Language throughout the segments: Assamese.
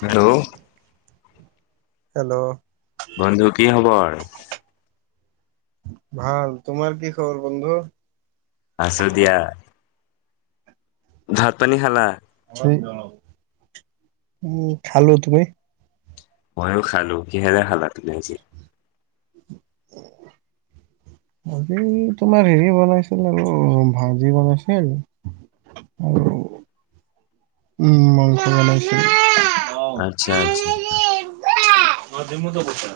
হেল্ল'। হেল্ল'। বন্ধু কি খবৰ? ভাল, তোমাৰ কি খবৰ বন্ধু? আছো দিয়া ভাত, পানী খালা? উম, খালো, তুমি? ময়ো খালো কিহেৰে শালাত লে আজি আজি তোমাৰ হেৰি বনাইছিল আৰু ভাজি বনাইছে আৰু আৰু উম, মাংস বনাইছে। আচ্ছা আচ্ছা মাজমত কথা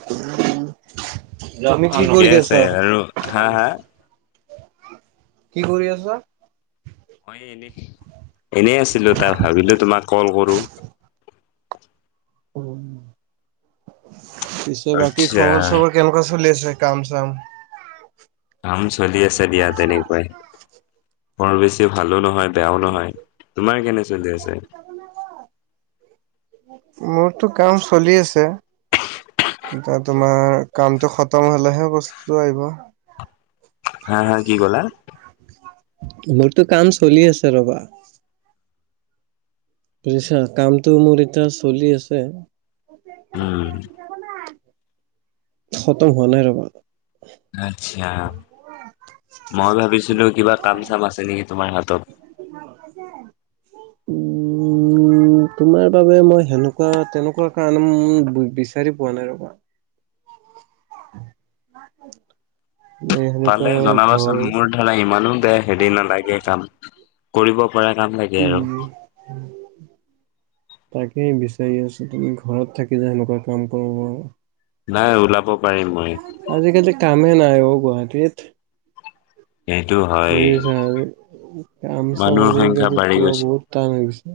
জামি, কি ঠিকে কৰি আছে আছা? আৰু হা হা কি কৰি আছ হয় এনে এনে আছিলো তাই ভাবিলো তোমাক কল কৰো উম। পিছে বাকী আচ্ছা খবৰ চবৰ কেনেকুৱা চলি আছে কাম চাম কাম চলি আছে। চ দিয়তে ন পাই বৰ বেছি ভালো নহয় বেয়াও নহয় তোমাৰ কেনে চলি আছে মোৰতটো কাম চলি আছে এতিয়া তোমাৰ কামটো খতম হলেহে বস্তুতটো আহিব হা হা কি ক'লা মোৰতো কাম চলি আছে ৰবা বুজিছা কামটো মোৰ এতিয়া চলি আছে উম [inaudible] খতম হোৱা নাই ৰ'বা আছা, মই ভাবিছিলো কিবা কাম, চাম আছে নেকি? তোমাৰ হাতত? মাল [unintelligible] কাজ উম তোমাৰ বাবে মই সেনেকুৱা তেনেকুৱা কাৰণে বিচাৰি পোৱা নাই ৰ'বা ন [unintelligible] পালে জনাবাচোন মোৰ ধৰা ইমানো বেয়া হেৰি নালাগে কাম কৰিব পৰা কাম লাগে আৰু উম, তাকেই বিচাৰি আছো, তুমি ঘৰত থাকি যে সেনেকুৱা কাম কৰিব পাৰো। নাই উলাব। পাৰিম মই। সময়ে নাই অ গুৱাহাটীত সেইটো হয় বুজি পাইছো না কাম, চাম মানুহৰ সংখ্যা আজিকালি বাঢ়ি গৈছে বহুত টান হৈ গৈছে।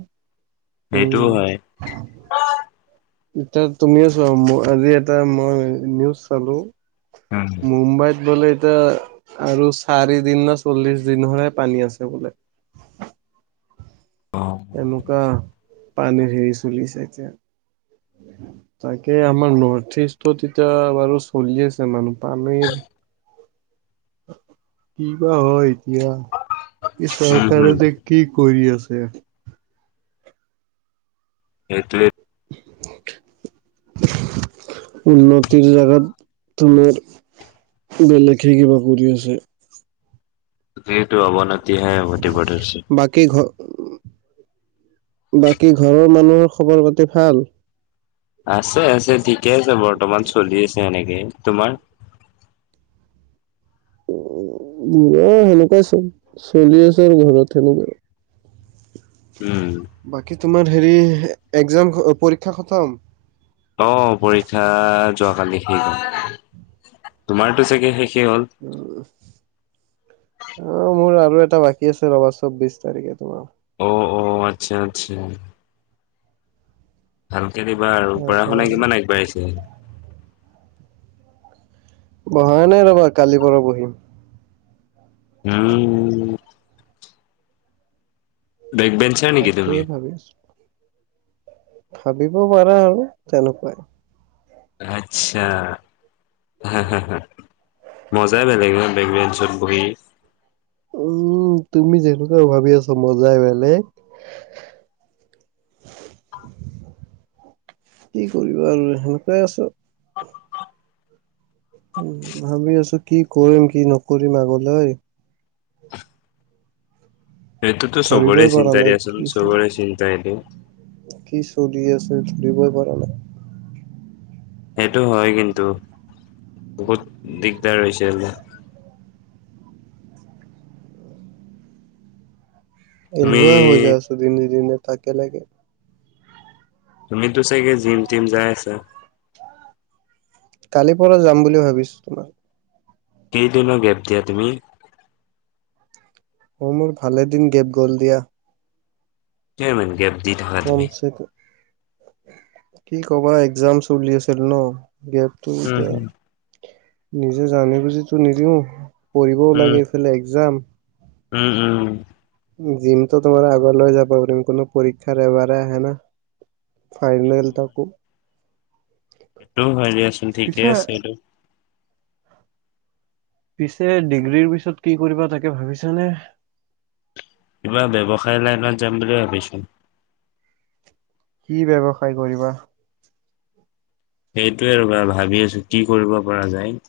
সেইটোও উম। হয় এতিয়া তুমিও চোৱা আজি এটা মই নিউজ চালো উম মুম্বাইত বোলে এতিয়া আৰু চাৰি দিন না চল্লিচ দিনহে পানী আছে বোলে এনেকুৱা। পানীৰ হেৰি চলিছে এতিয়া তাকে আমাৰ নথ ইষ্টত এতিয়া বাৰু চলি আছে মানুহ পানীৰ কি, বা, হয় এতিয়া এতিয়া এই চৰকাৰে হম যে কি কৰি আছে তে সেইটোৱে উন্নতিৰ জাগাত, তোমাৰ বেলেগে কিবা কৰি আছে। তাতে টো অৱনতিহে হ'ব হে ধৰিছে বাকী ঘ বাকী ঘৰৰ মানুহৰ খবৰ পাতি ভাল আছে, আছে, ঠিকে আছে, বৰ্তমান চলি আছে এনেকে, তোমাৰ মোৰো, কেনেকুৱা ই চোন, চলি আছে, আৰু ঘৰত সেনেকুৱাই। উম বাকী তোমাৰ হেৰি একজাম পৰীক্ষা খতম অ পৰীক্ষা যোৱা কালি শেষ হল তোমাৰতো চাগে শেষ উম অ মোৰ মোৰেএটা বাকী আছে ৰবা চৌবিশ তাৰিখে তোমাৰ অ অ আচ্ছা আচ্ছা ভাল ভালকে দিবা। আৰু তাৰ পঢ়া শুনা কাৰণে কিমান আগবাঢ়িছে পঢ়া নাই ৰবা কালিৰ পৰা পঢ়িম উম বেক বেন চাৰ নেকি তুমি তাকেই ভাবি আছো ভাবিব পাৰা আৰু তেনেকুৱাই আচ্ছা হা হা মজাই বেলেগ বেগঞ্চত বহী উম তুমি যেনেকুৱা ভাবি আছ মজাই বেলেগ কি কৰিবা আৰু সেনেকুৱাই আছ উ ভাবি আছো কি কৰিম কি নকৰিম আগলৈ সটোতো সবৰে ধৰিবই পৰা নাই চিন্তাৰি আছিল কি চ সবৰে চিন্তা হলেই কি চল আছে চৰিিবই পৰা নাই সেইটো হয় কিন্তু বহুত দিগদাৰ হৈছে ম তুমি এলহুৱা হৈ যাই আছো দিনে দিনে তাকে লাগে তুমিতো চাগে জিম টিম যাই আছা কালিৰ পৰা যাম বুলি ভাবিছো তোমাৰ কেইদিনৰো গেপ দিয়া তুমি অঁ মোৰ ভালেদিন গেপ গল দিয়া কে মে কে দি থকা তমি কমচে কি কবা এক্সাম চলিয়ছিল ন গেপটো উম এতিয়া নিজে জানি বুজি তো নিদিওঁ পঢ়িবও লাগে হম এইফালে একজাম উম উম জিমটো তোমাৰ আগলৈ যাব পাৰিম কোনো পৰীক্ষাৰ এবাৰে আহে ন ফাইনেল তাকো এইটো হয় দিয়াচোন ঠিকে পিছে আছে এইটো পিছে ডিগ্ৰীৰ পিছত কি কৰিবা তাকে ভাবিছানে কিবা ব্যৱসায় লাইনত যাম বুলি ভাবিছো । কি ব্যৱসায় কৰিবা সেইটোৱে আৰু ভাল । ভাবি আছো কি কৰিব পৰা যায় উ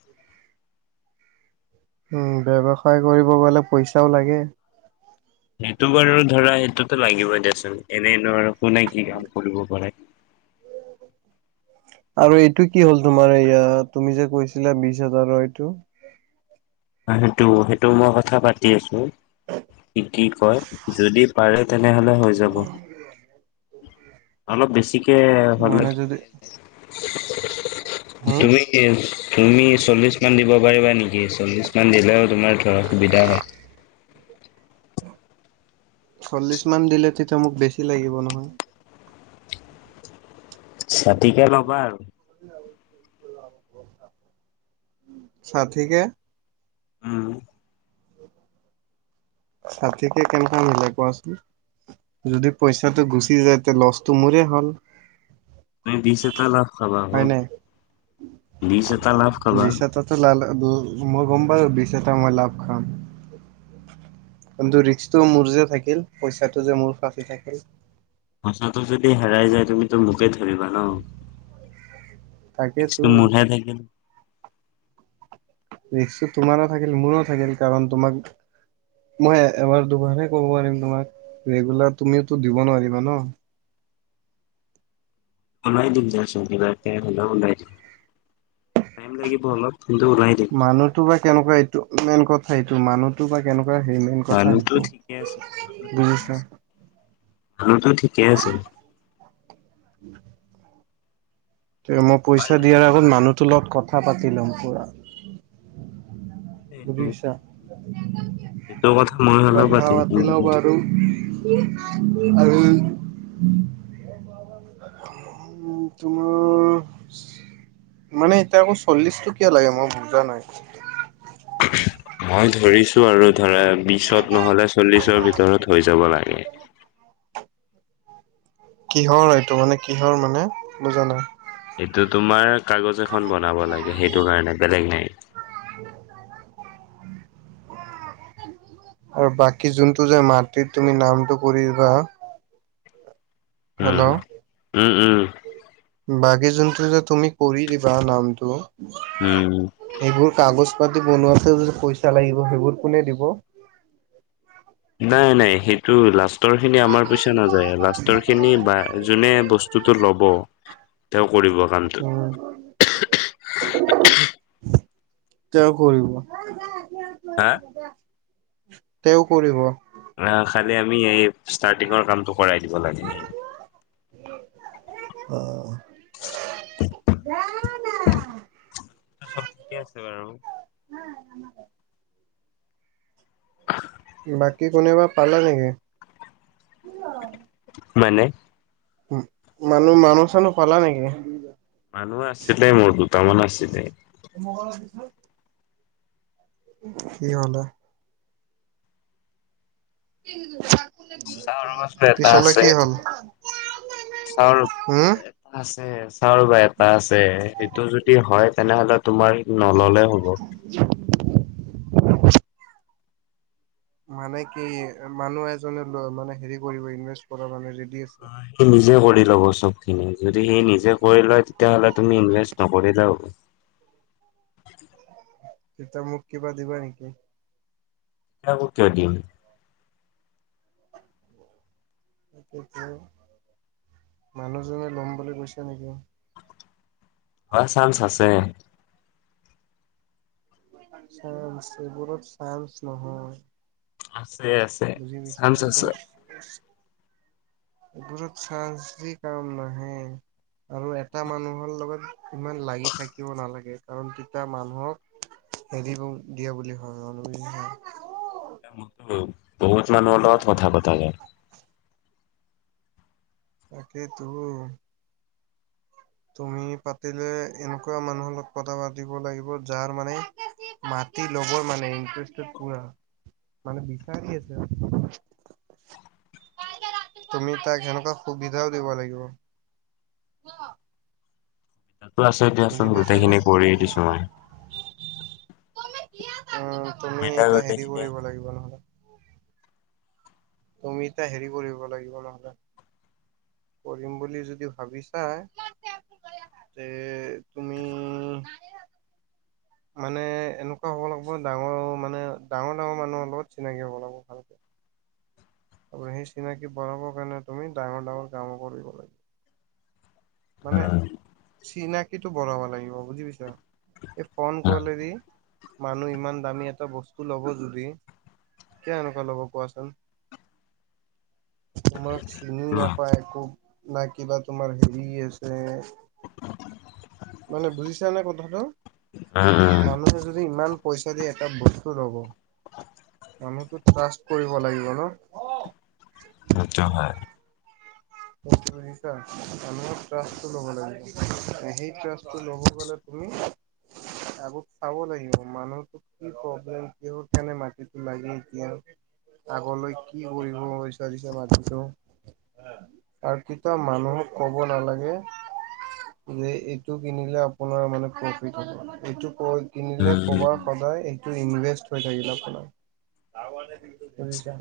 উম ব্যৱসায় কৰিব গলে পইচাও লাগে সেইটো বাৰু ধৰা সেইটোতো লাগিবই দিয়াচোন এনেই নোৱাৰ কোনে কি কাম কৰিব পাৰে আৰু এইটো কি হ'ল তোমাৰ এয়া তুমি যে কৈছিলা বিশ হাজাৰৰ এইটো । সেইটো সেইটো মই কথা পাতি আছো । কি কি কয় যদি পাৰে তেনেহ'লে হৈ যাব । অলপ বেছি হলে মানে যদি হম তুমি তুমি চল্লিশ মান দিব পাৰিবা নেকি গেছ চল মন্দিৰিলে তোমাৰ ধৰা সুবিধা হয় চল্লিশ মান দিলে তেতিয়া মোক বেছি লাগিব নহয় ছাতিিকে ল'বা আৰু চথিকে উম ছাঠকে কেনেকা মিলে কোৱাচোন যদি পইচাটো গুচি যায় তে লচটো মোৰে হ'ল ন দিছে তালাফ খাবা হ হয় নাই দিছে তালাব খাবা আৰু মই গম পাই বিশছ এটা মই লাভ খাম কিন্তু ৰিক্সটো মোৰ যে থাকিল পইচাটো যে মোৰ ফচি থাকিল সঁচাটো যদি হেৰাই যায় তুমিতো মোকে ধৰিবা ন তাকেতো একটো মুঢ়াই থাকিল ৰি্ তোমাৰো থাকিল মোৰো থাকিল কাৰণ তোমাক মই এবাৰ দুবাৰহে কব পাৰিম তোমাক ৰেগুলাৰ তুমিওো দিব নোৱাৰিবা ন ওলাই দিম যা চ বকে হ'ল ওলাই দিম টাইম লাগিব অলপ কিন্তু ওলাই দিম মানুহটো বা কেনেকুৱা এইটো মেইন কথা সেইটো মানুহতো বা কেনেকুৱা সেই মেইন কথা মানুহটো সেইটো ঠিকে আছে বুজিছা মানুহ টো ঠিকে আছে তে মই পইচা দিয়াৰ আগত মানুহ সুলত কথা পাতি ল'মকুৰা এইটো উৰিষ্যা সেইটো কথা মই হলে কথা পাতিম পাতি লওঁ বাৰু আৰু উ তুম মানে এতিয়া আকৌ চল্লিশ টকীয়া লাগে মই বুজা নাই মই ধৰিছো আৰু ধৰা বিশত নহ'লে চল্লিশৰ ভিতৰত হৈ যাব লাগে কিহৰ এইটো মানে কিহৰ মানে বুজা নাই এইটো তোমাৰ কাগজ আ খখন বনাব লাগে সেইটো কাৰণে বেলেগ নাই [inaudible] আৰু বাকী যোনটো যে মাটিত তুমি নামটো কৰিবা হেল্ল' ওম ওম বাগি জন্তু যে তুমি কৰি দিবা নামটো উম যিবোৰ কাগজ পাতি বনোৱাতে যদি পইচা লাগিব সেইবোৰ কোনে দিব নাই নাই সেইটো লষ্ট খিন আমাৰ পইচা নাযায় লাষ্টৰ খিনি যোনে বস্তু ল'ব তেওঁ কৰিব কামটো উম, তেওঁ কৰিব হা তেওঁ কৰিব আহ খালি আমি এই ষ্টাৰ্টিঙৰ কামটো কৰাই দিব লাগে অ জ না চব ঠিকে আছে বাৰু অ আম [unintelligible] বাকী কোনোবা পালা নেকি মানে মানুহ মানুহ চানুহ পালা নেকি মানুহ আছে তাই মোৰ ত মন আছিলছিলে মোক পছ কি হা [unintelligible] উম চাউৰবা ছোন এটা আছে সটো চউল উম? এটা আছে [unintelligible] চাও বা এটা আছে এইটো যদি হয় তেনেহলে তোমাৰ নললে হ'ব মানে কি মানুহ এজনে [unintelligible] লৈ লব [unintelligible] স নিজে কৰি ল'ব চব খিনি যদি সি নিজে কৰি লয় তেতিয়াাহলে তুমি ইনভেষ্ট নকৰিলে হ'ব তেতয়া মোক কিবা দিবা নেকি ক ক ক দিন [unintelligible] সেই মানুহজনে লম বুলি গৈছো নেকি বা চান্স আছে চ এইবোৰত চায়স নহয় আ বজি বিচ [unintelligible] এইবোৰত চান্স চি কাম নাহে আৰু এটা মানুহৰ লগত ইমান লাগি থাকিব নালাগে কাৰণ তিত মানুহক হেৰি দিয়া বুলি হয় মান [unintelligible] বহুত মানুহ লগত কথা পতা যায় [unintelligible] তাকেই তো তুমি পাতিলে এনেকুৱা মানুহৰ লগ পত পাতিব লাগিব যাৰ মানে মাটি লব মানে ইণ্টাৰেষ্ট পুৰা মানে বিচাৰি আছে [unintelligible] তুমি তাক সেনেকুৱা সুবিধাও দিব লাগিব তাতো আছে বুজি দিয়াচোন গোটেইখিনি কৰি দিছো মই ত মে কিয় [unintelligible] উম তুমি সুবিধা এটা হেৰি গোটেইখিনি কৰিব আছে। লাগিব নহলে [inaudible] তুমি এতিয়া হেৰি কৰিব লাগিব নহলে কৰিম বুলি যদি ভাবিছাই যে তুমি মানে এনেকুৱা হব লাগিব ডাঙৰ মানে ডাঙৰ ডাঙৰ মানুহৰ লগত চিনাকি হব লাগিব ভালকে। আপোনাৰ সেই চিনাকি বঢ়াবৰ কাৰণে তুমি ডাঙৰ ডাঙৰ কাম কৰিব লাগিব। মানে চিনা কিটো বঢ়াব লাগিব বুজি পাইছা। এই ফোন উম কালে দি মানুহ ইমান দামী এটা বস্তু লব যদি কিয় এনেকুৱা ল'ব কোৱাচোন। তোমাক চিনিও উম নাপায় একো না কিবা তোমাৰ হেৰি আ ৰে মানে বুজিছা নে কথাটো উম মানুহে যদি ইমান পইচা দি এটা বস্তু ল'ব। [inaudible] মানুহতো ট্ৰাষ্ট কৰিব লাগিব ন। আচ্ছা্ হয়। বুজিছা মানুহৰ ট্ৰাষ্টটো লব লাগিব, সেই ট্ৰাষ্টটো লব গলে তুমি আগত চাব লাগিব মানুহটো কি প্ৰবলেম কিহৰ কাৰণে মাটিটো লাগে এতিয়া, আগলৈ কি কৰিব বিচাৰিছা মাটিটো আৰু কেতিয়াও মানুহক কব নালাগে যে এইটো কিনিলে আপোনাৰ মানে প্ৰফিট হব । এইটো ক কিনিলে উম কবা সদায় ইনভেষ্ট হৈ থাকিলে আপোনাৰ বুজিছা।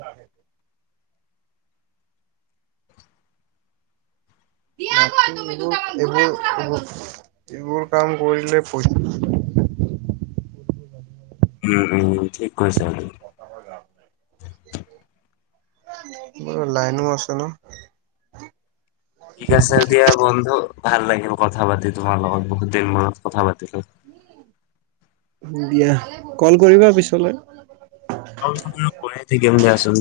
এইবোৰ এইবোৰোৰ এইবোৰ কাম কৰিলে পইচা উম, উম, ঠিক কৈছা সেইটো। মোৰ লাইনো আছে ন। ঠিক আছে দিয়া বন্ধু। ভাল লাগিল কথা পাতি তোমাৰ লগত বহুত দিনৰ মূৰত কথা পাতি লো। দিয়া কল কৰিবা পিছলৈ অঁ অঁ কৰাই থাকিম দিয়া চোন।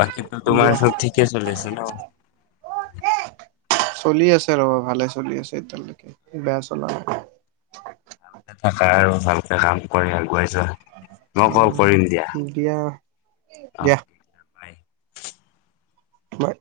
বাকীটো দিয়া তোমাৰ চব ঠিকে চলে আছে ন। চলি আছে ৰ'বা ভালে চলি আছে এতিয়ালৈকে বেয়া চলা নাই। ভালকে থাকা আৰু ভালকে কাম কৰি আগুৱাই যোৱা। মই কল কৰিম দিয়া, দিয়া আহ। তোমাৰ